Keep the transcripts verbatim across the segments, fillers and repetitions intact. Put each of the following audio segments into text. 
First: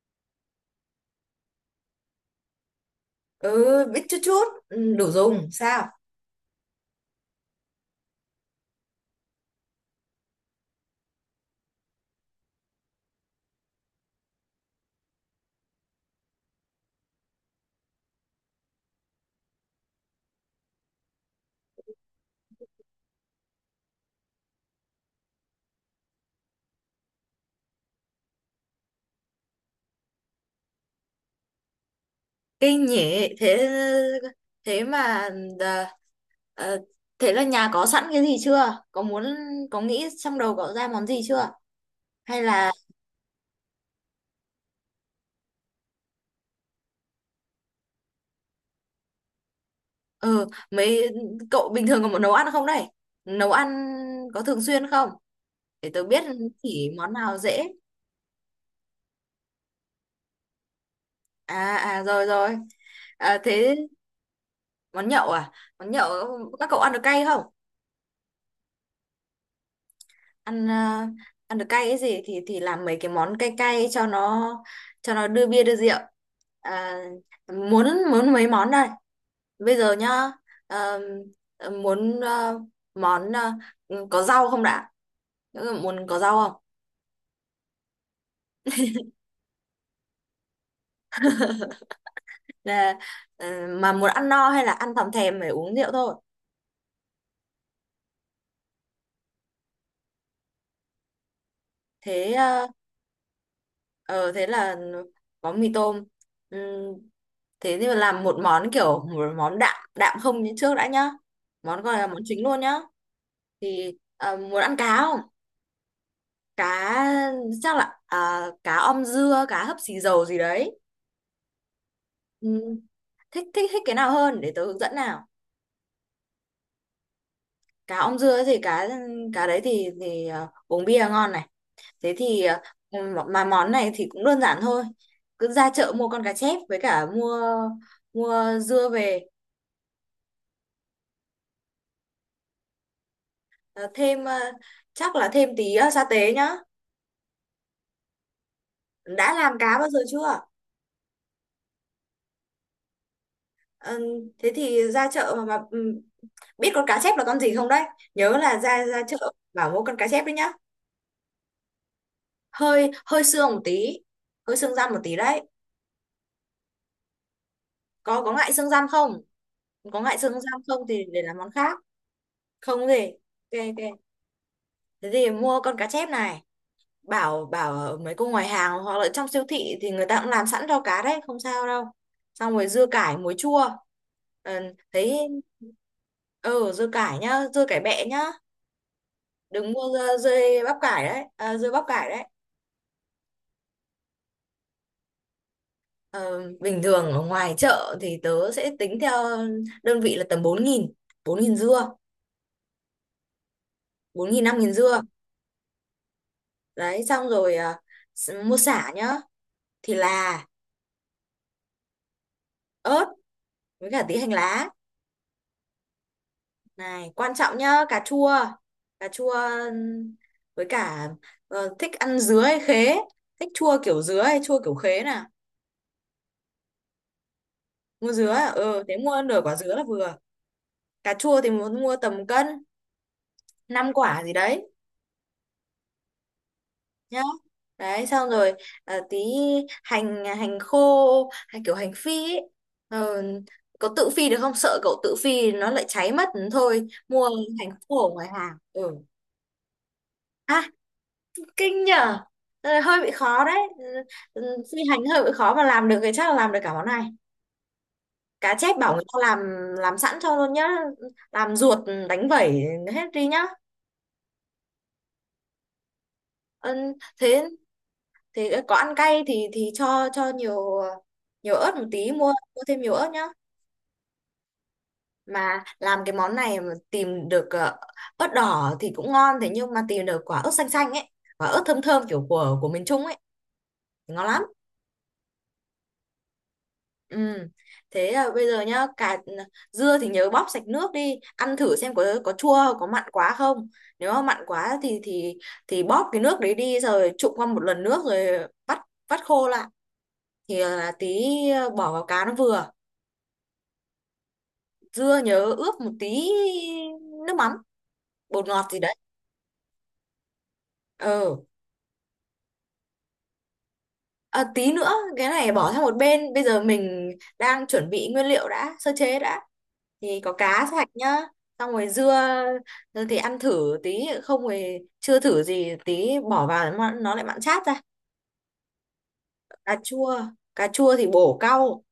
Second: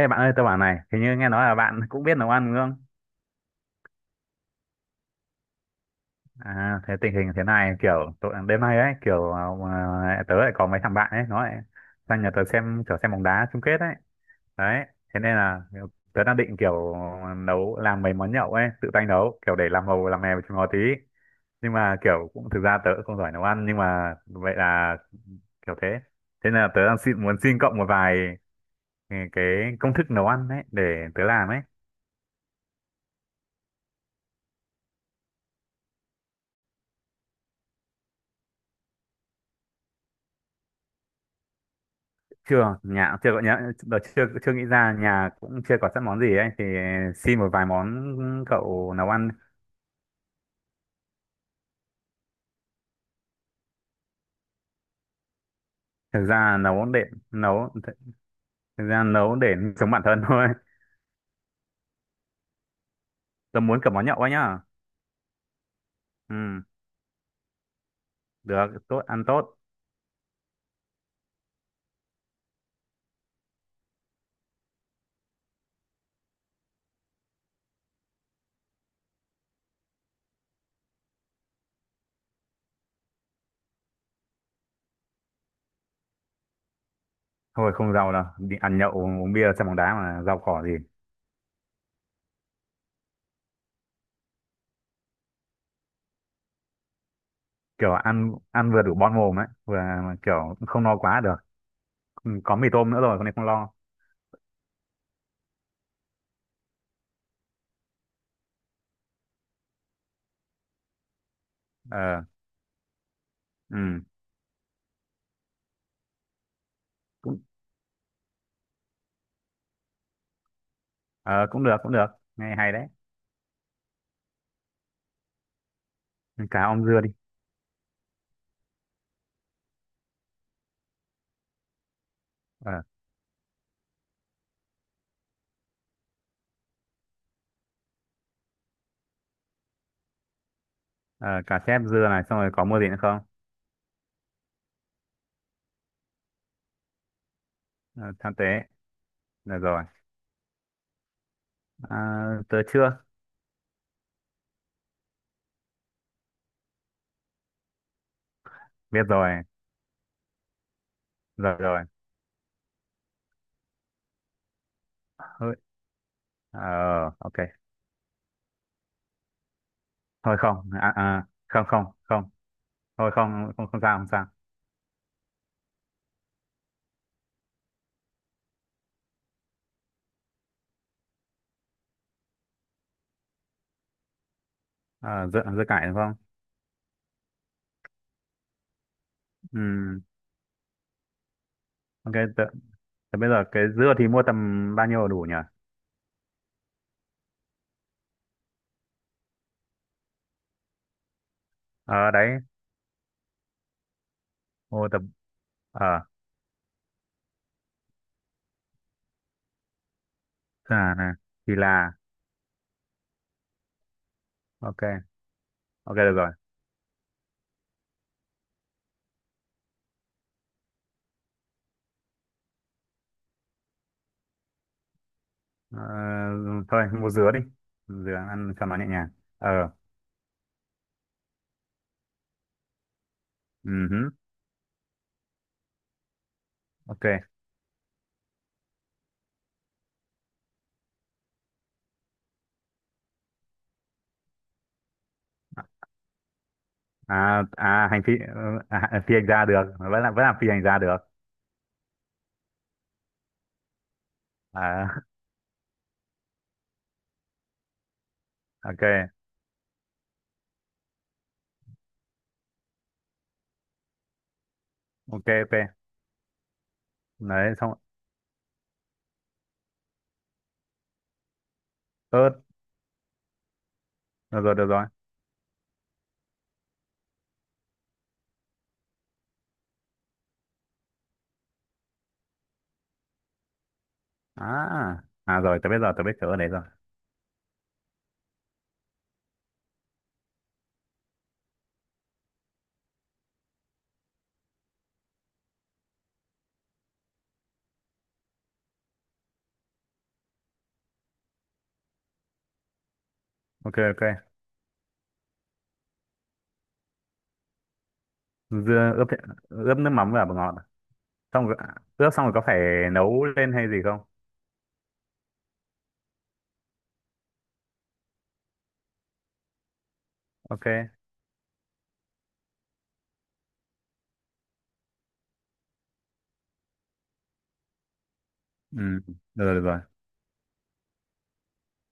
Ê bạn ơi, tôi bảo này, hình như nghe nói là bạn cũng biết nấu ăn đúng không? Ừ. Biết chút chút. Ừ, đủ dùng sao. À, thế tình hình thế này kiểu tội, đêm nay ấy kiểu à, tớ lại có mấy thằng bạn ấy nó lại sang nhà tớ xem kiểu xem bóng đá chung kết ấy. Đấy, thế nên là kiểu, tớ đang định kiểu nấu làm mấy món nhậu ấy, tự tay nấu kiểu để làm màu làm mè với chúng nó tí. Nhưng mà kiểu cũng thực ra tớ cũng không giỏi nấu ăn nhưng mà vậy là kiểu thế. Thế nên là tớ đang xin, muốn xin cộng một vài ừ, cái công thức nấu ăn ấy để tớ làm ấy. Kinh nhỉ. Thế thế mà. À, à, thế là nhà có sẵn cái gì chưa, có muốn... có nghĩ trong đầu cậu ra món gì chưa, hay là? Chưa, nhà chưa có, nhớ đợt chưa chưa nghĩ ra, nhà cũng chưa có sẵn món gì ấy, thì xin một vài món cậu nấu ăn. Ờ, mấy cậu bình thường có muốn nấu ăn không đây? Nấu ăn có thường xuyên không, để tớ biết? Thực ra nấu Chỉ để món nào dễ. nấu, thực ra nấu để sống bản thân thôi. À à, rồi rồi. À, Tôi thế... muốn cả món nhậu ấy nhá. Món nhậu à? Món nhậu. Ừ, Các cậu ăn được cay không? được, tốt, ăn tốt. Ăn ờ, ăn được cay cái gì thì thì làm mấy cái món cay cay cho nó, cho nó đưa bia đưa rượu. À, muốn muốn mấy món đây, bây giờ nhá? Ờ, muốn ờ, món ờ, có rau không đã? Ừ, muốn có rau không? Thôi không giàu đâu, đi ăn nhậu uống bia xem bóng đá mà giàu cỏ gì. Là ờ, mà muốn ăn no hay là ăn thòm thèm phải uống rượu thôi? Kiểu ăn ăn vừa đủ bon mồm ấy, vừa kiểu không no quá được. Ừ, Thế có ờ, mì tôm nữa rồi con này không lo. ờ, thế là có mì tôm. Ừm, thế thì làm một món kiểu một món đạm đạm không như trước đã nhá, món gọi là món Ờ. chính luôn nhá. Thì Ừ, à, muốn ăn cá không? Cá, chắc là à, cá om dưa, cá hấp xì dầu gì đấy. ờ, cũng được cũng được, nghe hay Ừ. đấy. Thích thích thích cái nào hơn để tớ hướng dẫn nào? Cá om dưa đi. Cá om dưa thì cá cá đấy thì thì à, uống bia ngon này. Thế thì à, Ờ. mà món này thì cũng đơn giản thôi, cứ ra chợ mua con cá chép với cả mua mua dưa về. Ờ, cà chép dưa này, xong rồi có mua gì nữa không? À, thêm à, chắc là thêm tí à, sa tế nhá. Ờ, tham tế, Đã làm được cá rồi. bao giờ chưa? À, tớ chưa Ờ, thế thì ra chợ mà, mà ừ, biết con cá chép là con gì không đấy? Nhớ là ra ra biết. chợ Rồi bảo mua con cá chép đấy nhá. rồi rồi. Hơi hơi xương một tí, hơi xương răm một tí đấy. Thôi, ờ, ok. Có có ngại xương răm không? Có ngại xương Thôi răm không, không à, thì để à, làm món không khác. không không. Không gì. Thôi không Ok không không ok, sao, không sao. thế thì mua con cá chép này. Bảo bảo ở mấy cô ngoài hàng hoặc là trong siêu thị thì người ta cũng làm sẵn cho, cá đấy không sao đâu. Xong rồi dưa cải muối chua. Ờ, Ờ, thấy dưa dưa cải đúng không? ừ, dưa cải nhá, dưa cải bẹ nhá, đừng mua Ừ, ra dưa bắp cải đấy, à, dưa bắp cải ok. đấy. Tớ, tớ bây giờ cái dưa thì mua tầm bao nhiêu là đủ nhỉ? Ờ, bình thường ở ngoài chợ thì tớ sẽ tính theo đơn vị là tầm bốn nghìn, bốn nghìn dưa, Ờ đấy, bốn nghìn năm nghìn mua dưa tầm, ờ. đấy. Xong rồi à, s- mua sả nhá, thì là, À, này, thì là. ớt, với cả tí hành lá. Ok ok, được rồi. Này quan trọng nhá, cà chua. Cà chua với cả ờ, thích ăn dứa hay khế? Thích chua kiểu dứa hay chua kiểu khế nè? Ờ, thôi mua dứa đi, Mua dứa dứa à? ăn cho nó Ừ, nhẹ thế nhàng. mua nửa Ờ. quả dứa là vừa. Cà chua thì muốn mua tầm cân, năm Ừ, quả gì đấy ok. nhá. Đấy, xong rồi à, tí hành, hành khô hay kiểu hành phi ấy? Ờ, có tự phi được không, sợ cậu tự phi nó lại cháy mất thôi mua À, hành à, hành khô ở phi, ngoài ờ. hàng À, ừ. à, phi hành gia được, vẫn là vẫn là phi À, hành gia được. kinh nhở. Ờ, hơi bị khó đấy. Ừ, ừ, phi hành À. hơi bị khó mà làm được thì chắc là làm được cả món này. Cá chép Ok. bảo người ta làm làm sẵn cho luôn nhá, làm ruột, đánh vẩy hết đi nhá. Ok ok. Ừ, thế Đấy xong. thế ờ, có ăn cay thì thì cho cho nhiều, nhiều ớt một tí, mua Ớt, mua thêm nhiều ớt nhá. được rồi được rồi. Mà làm cái món này mà tìm được ờ, ớt đỏ thì cũng ngon, thế nhưng mà tìm được quả ớt xanh xanh ấy, quả ớt thơm thơm kiểu của của miền Trung ấy thì ngon lắm. À à rồi, tớ biết rồi, tớ biết chỗ ở đấy rồi. Ừ. Thế ờ, bây giờ nhá, cà ừ, dưa thì nhớ bóp sạch nước đi, ăn thử xem có có chua có mặn quá không. Nếu mà mặn quá thì thì thì bóp cái nước đấy đi rồi trụng qua một lần nước rồi vắt vắt khô lại thì ờ, là tí ờ, bỏ vào cá nó vừa. Ok ok. Dưa nhớ ướp một tí nước mắm, bột ngọt gì Dưa đấy. ướp, ướp nước mắm và bột ngọt. Ừ. Xong rồi, ướp xong rồi có phải nấu lên hay gì không? À, tí nữa cái này bỏ sang một bên, bây giờ mình đang chuẩn bị nguyên liệu đã, sơ chế đã, thì có Ok. cá sạch nhá. Xong rồi dưa dưa thì ăn thử tí không rồi chưa thử gì, tí bỏ vào nó nó lại mặn chát ra. Ừ, được rồi được cà rồi. chua cà chua thì bổ cau,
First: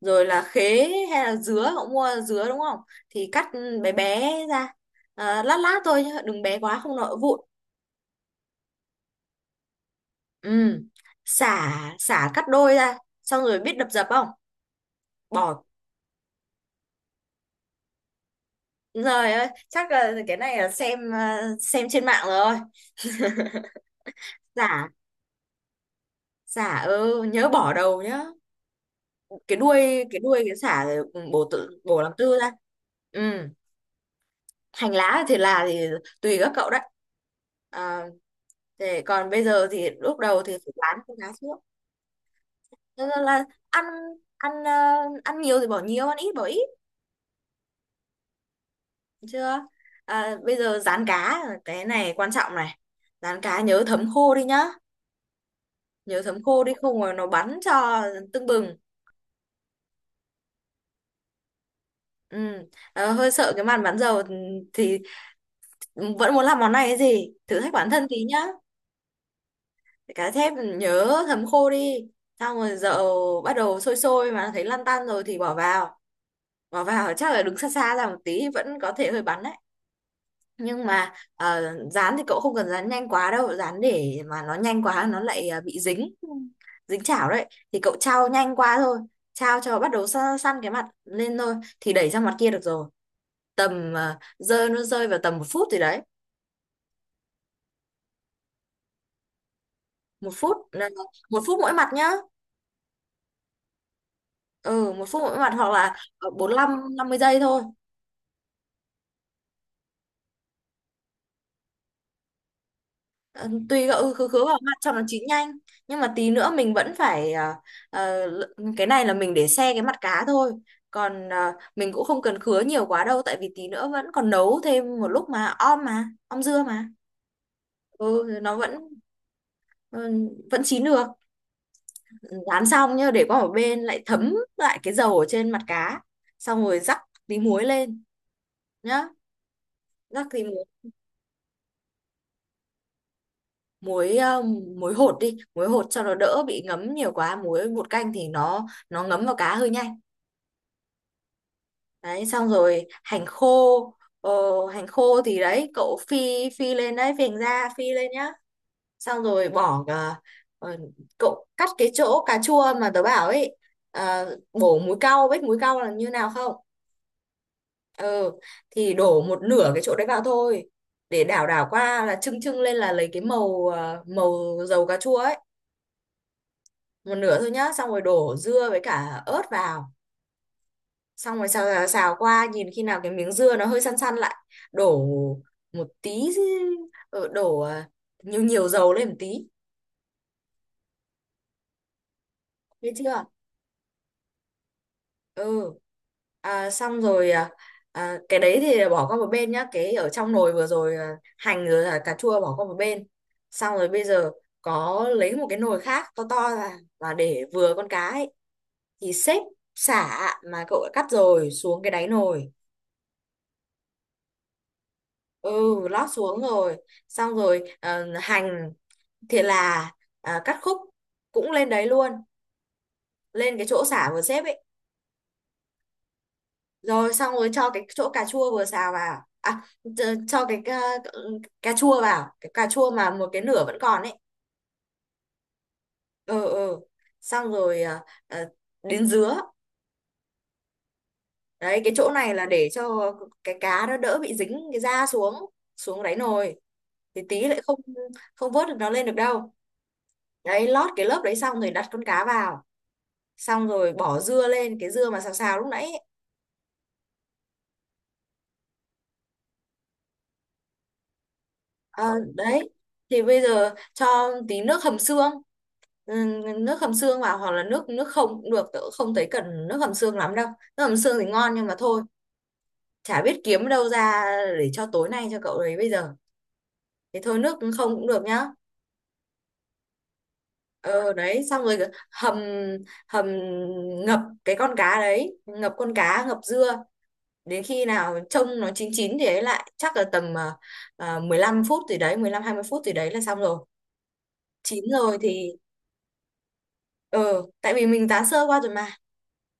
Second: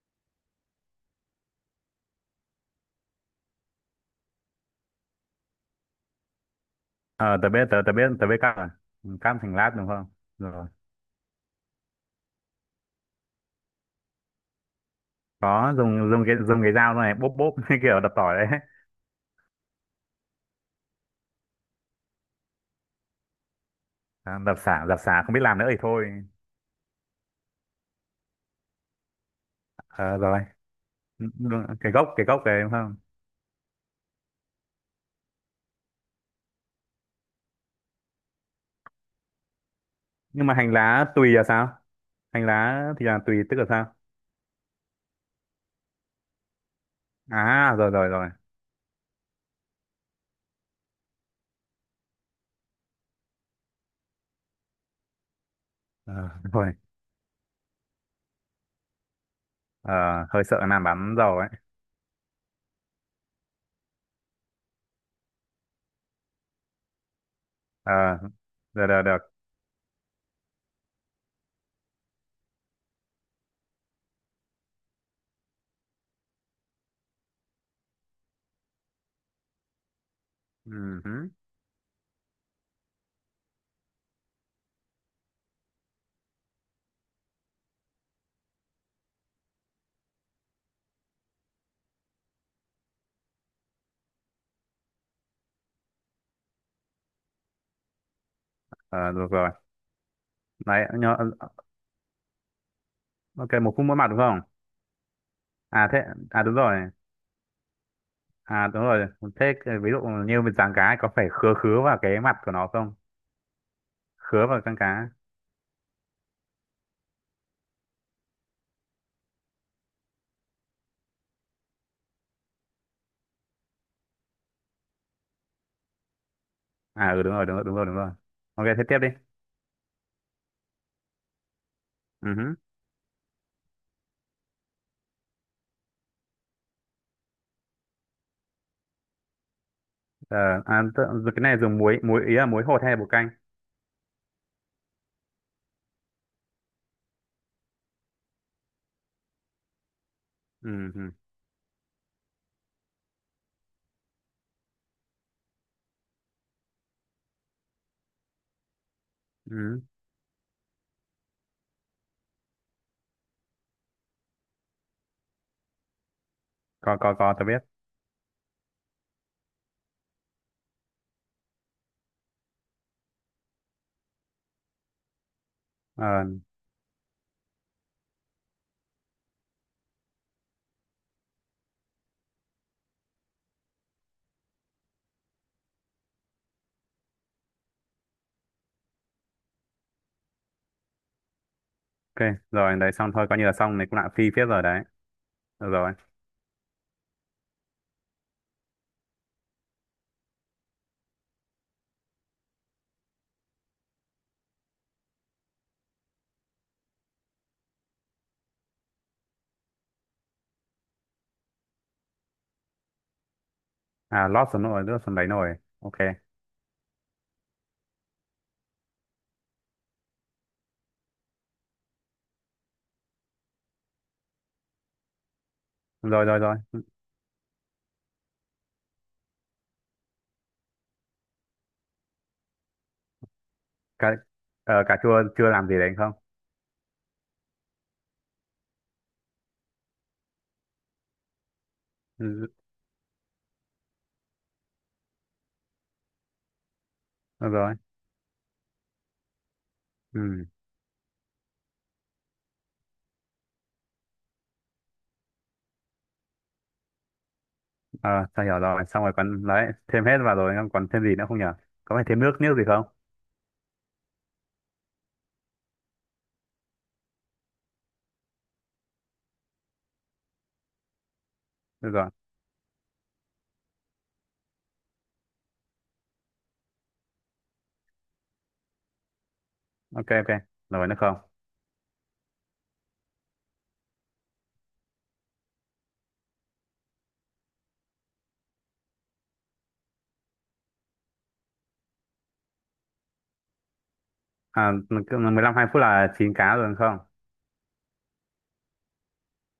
rồi là khế hay là dứa, cậu mua dứa đúng không, thì cắt bé bé ra, à, lát lát thôi nhá, đừng bé quá không nó Ờ, vụn. tớ biết tớ tớ biết tớ biết cắt rồi. Ừ, cắt thành lát đúng không? Rồi. Ừ. xả xả cắt đôi ra, xong rồi biết đập dập không, bỏ. Có dùng dùng cái dùng cái dao này bóp bóp như kiểu đập tỏi đấy. Rồi ơi, chắc là cái này là xem ờ, xem trên mạng rồi. À, đập xả Giả, đập xả không biết làm nữa thì thôi. giả ừ, nhớ bỏ đầu nhá. Cái đuôi, Ờ cái rồi. đuôi cái xả rồi ừ, Đúng- bổ đúng tự cái bổ gốc, làm cái tư gốc ra. đấy đúng không? Ừ, hành lá thì là thì tùy các cậu đấy. À, thế còn bây giờ thì lúc đầu Nhưng thì mà hành phải bán lá cái tùy lá là trước. sao? Hành lá Thế thì là nên tùy là tức là ăn, sao? ăn ờ, ăn nhiều thì bỏ nhiều, ăn ít bỏ ít, À rồi rồi rồi. được chưa? À, bây giờ rán cá, cái này quan trọng này. Rán cá nhớ thấm khô đi nhá, Ờ, nhớ thấm khô rồi. đi không mà nó bắn cho tưng bừng. Ờ, hơi sợ làm bắn dầu ấy. Ừ. Ờ, hơi sợ cái màn bắn dầu thì vẫn muốn làm món này, cái gì thử thách bản Ờ, thân tí nhá. được được được. Cá chép nhớ thấm khô đi, xong rồi dầu bắt đầu sôi sôi mà thấy lăn tăn rồi thì bỏ vào bỏ vào chắc là đứng xa xa ra một tí, vẫn có thể hơi bắn đấy, Ừ, nhưng mà hứ. ờ, dán thì cậu không cần dán nhanh quá đâu, dán để mà nó nhanh quá nó lại ờ, bị dính, dính chảo đấy, thì cậu trao nhanh qua thôi, trao cho bắt đầu săn, săn cái mặt lên thôi thì đẩy sang mặt kia được rồi, tầm ờ, rơi nó rơi vào tầm một phút gì đấy, Ờ, được rồi. một phút ờ, Đấy nhớ. một phút mỗi mặt nhá. Ok, một phút mỗi mặt đúng không? Ừ, một phút mỗi mặt hoặc À là thế, ờ, à bốn đúng rồi, lăm năm mươi giây thôi. à đúng rồi, thế cái- ví dụ như mình giáng cá ấy, có phải khứa khứa vào cái mặt của nó không? Ờ, tùy cậu, ừ, khứ khứ Khứa vào vào mặt con cho nó cá. chín nhanh, nhưng mà tí nữa mình vẫn phải ờ, ờ, l- cái này là mình để xe cái mặt cá thôi, còn ờ, mình cũng không cần khứa nhiều quá đâu, tại vì tí nữa vẫn còn nấu thêm một lúc mà om, mà om dưa mà. À ừ, đúng rồi đúng rồi đúng rồi đúng rồi. Ừ, nó Ok, vẫn thế tiếp đi. ừ, vẫn chín được. Ừ hứ. Rán xong nhá, để qua một bên lại thấm lại cái dầu ở trên mặt cá, xong rồi rắc tí muối lên nhá, rắc Ờ, tí muối. à, tự- cái này dùng muối, muối ý là muối hột hay là bột canh? Muối ờ, muối hột đi, muối hột cho nó đỡ bị ngấm nhiều quá, muối bột canh thì nó nó ngấm vào cá hơi nhanh. Ừ. Đấy, xong rồi hành khô ờ, hành khô thì đấy cậu phi, phi lên đấy phình ra phi lên nhá. Xong rồi Ừ. bỏ ờ, ờ, cậu cắt cái chỗ cà chua mà tớ bảo ấy, ờ, bổ múi cau, biết múi cau là như nào không. Có có có tớ biết. Ừ, thì đổ một nửa cái chỗ đấy vào thôi, để đảo đảo qua là trưng trưng lên là lấy cái màu ờ, màu dầu cà chua ấy. Ờ, Một nửa thôi nhá, xong rồi đổ dưa với cả ớt vào, xong rồi xào xào, xào qua, nhìn khi nào cái miếng dưa nó hơi săn săn lại đổ một tí ờ, đổ à, nhiều nhiều dầu lên một tí. ok, rồi Biết đấy xong chưa? thôi, coi như là xong, này cũng lãng phí phết rồi đấy. Được Ừ. rồi. À, xong rồi à, à, cái đấy thì bỏ qua một bên nhá, cái ở trong nồi vừa rồi à, hành rồi là cà chua bỏ qua một bên, xong rồi bây giờ có lấy một cái nồi khác to to ra và để vừa con cá ấy, thì xếp sả mà cậu đã cắt rồi xuống cái đáy nồi. À lót xuống nồi, lót xuống đấy Ừ, nồi, ok. lót xuống rồi, xong rồi ờ, hành, thì là, à, cắt khúc cũng lên đấy luôn, lên cái chỗ sả vừa xếp ấy, Rồi rồi rồi. rồi xong rồi cho cái chỗ cà chua vừa xào vào, à ch- cho cái cà, cà chua vào, cái cà chua mà một cái nửa vẫn còn ấy. Cả, ờ, cà chua chưa làm gì đấy không? Ừ ừ, xong rồi à, à, đến dứa. Đấy cái chỗ này là Ừ. để cho cái cá nó đỡ bị dính cái da xuống xuống đáy nồi, thì tí Được lại rồi. không, không vớt được nó lên được đâu. Ừ. Đấy, lót cái lớp đấy xong rồi đặt con cá vào, xong rồi bỏ dưa lên, cái dưa mà xào xào lúc nãy. Ờ, tao hiểu rồi, xong rồi còn đấy, thêm hết vào rồi, không còn thêm gì nữa không nhở? Có Ờ, phải thêm nước, nước gì đấy không? thì bây giờ cho tí nước hầm xương, ừ, nước hầm xương vào, hoặc là nước, nước không cũng được, tớ cũng không thấy cần nước hầm xương lắm đâu, nước hầm xương thì ngon nhưng mà Được thôi, rồi. chả biết kiếm đâu ra để cho tối nay cho cậu đấy, bây giờ thì thôi nước không cũng được nhá. Ok ok. Rồi, nước Ờ không? đấy, xong rồi hầm, hầm ngập cái con cá đấy, ngập con cá ngập dưa, đến khi nào trông nó chín chín thì ấy lại chắc là tầm à, à, mười lăm phút gì đấy, mười lăm hai mươi phút gì đấy là xong rồi. À, Chín rồi cứ mười thì, lăm hai phút là chín cá rồi đúng không? ờ tại vì mình tá sơ qua rồi mà.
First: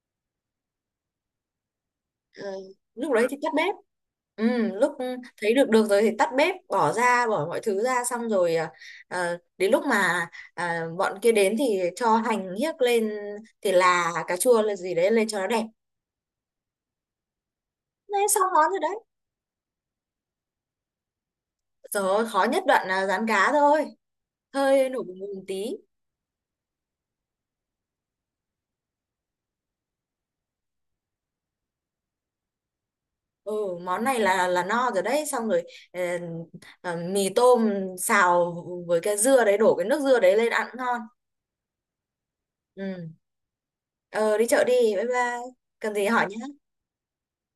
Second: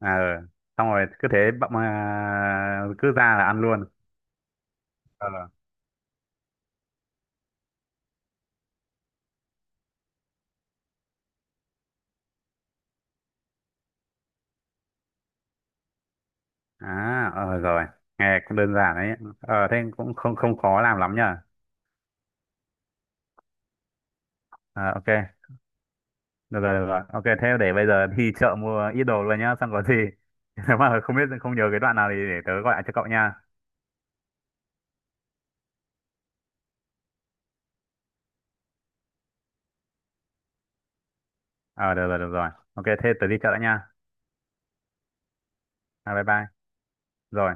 À ừ. Xong rồi cứ thế bậm, à, Ờ, lúc cứ đấy thì ra là tắt ăn bếp, luôn. ừ, lúc Ờ. thấy được được rồi thì tắt bếp bỏ ra, bỏ mọi thứ ra, xong rồi à, à, đến lúc mà à, bọn kia đến thì cho hành hiếc lên, thì là, cà chua là gì đấy lên cho nó đẹp. À, ờ rồi, Đấy nghe xong cũng món đơn rồi giản đấy. đấy. Ờ, thế cũng không không khó làm lắm nhờ. Rồi khó nhất đoạn là rán cá thôi, hơi À, nổi ok, bùng bùng tí. được rồi, được rồi. Ok, thế để bây giờ đi chợ mua ít đồ luôn nhá, xong có gì. Nếu mà không biết, không nhớ cái đoạn nào thì để tớ gọi lại cho cậu nha. Ừ. Món này là là no rồi đấy, xong rồi ờ, ờ, mì tôm xào với cái dưa đấy, đổ cái nước dưa đấy lên ăn cũng ngon. Ờ, được rồi, được rồi. Ok, Ừ. thế tớ đi chợ đã nha. Ờ đi chợ đi, bye bye. Cần gì À, bye hỏi nhé. bye. Rồi.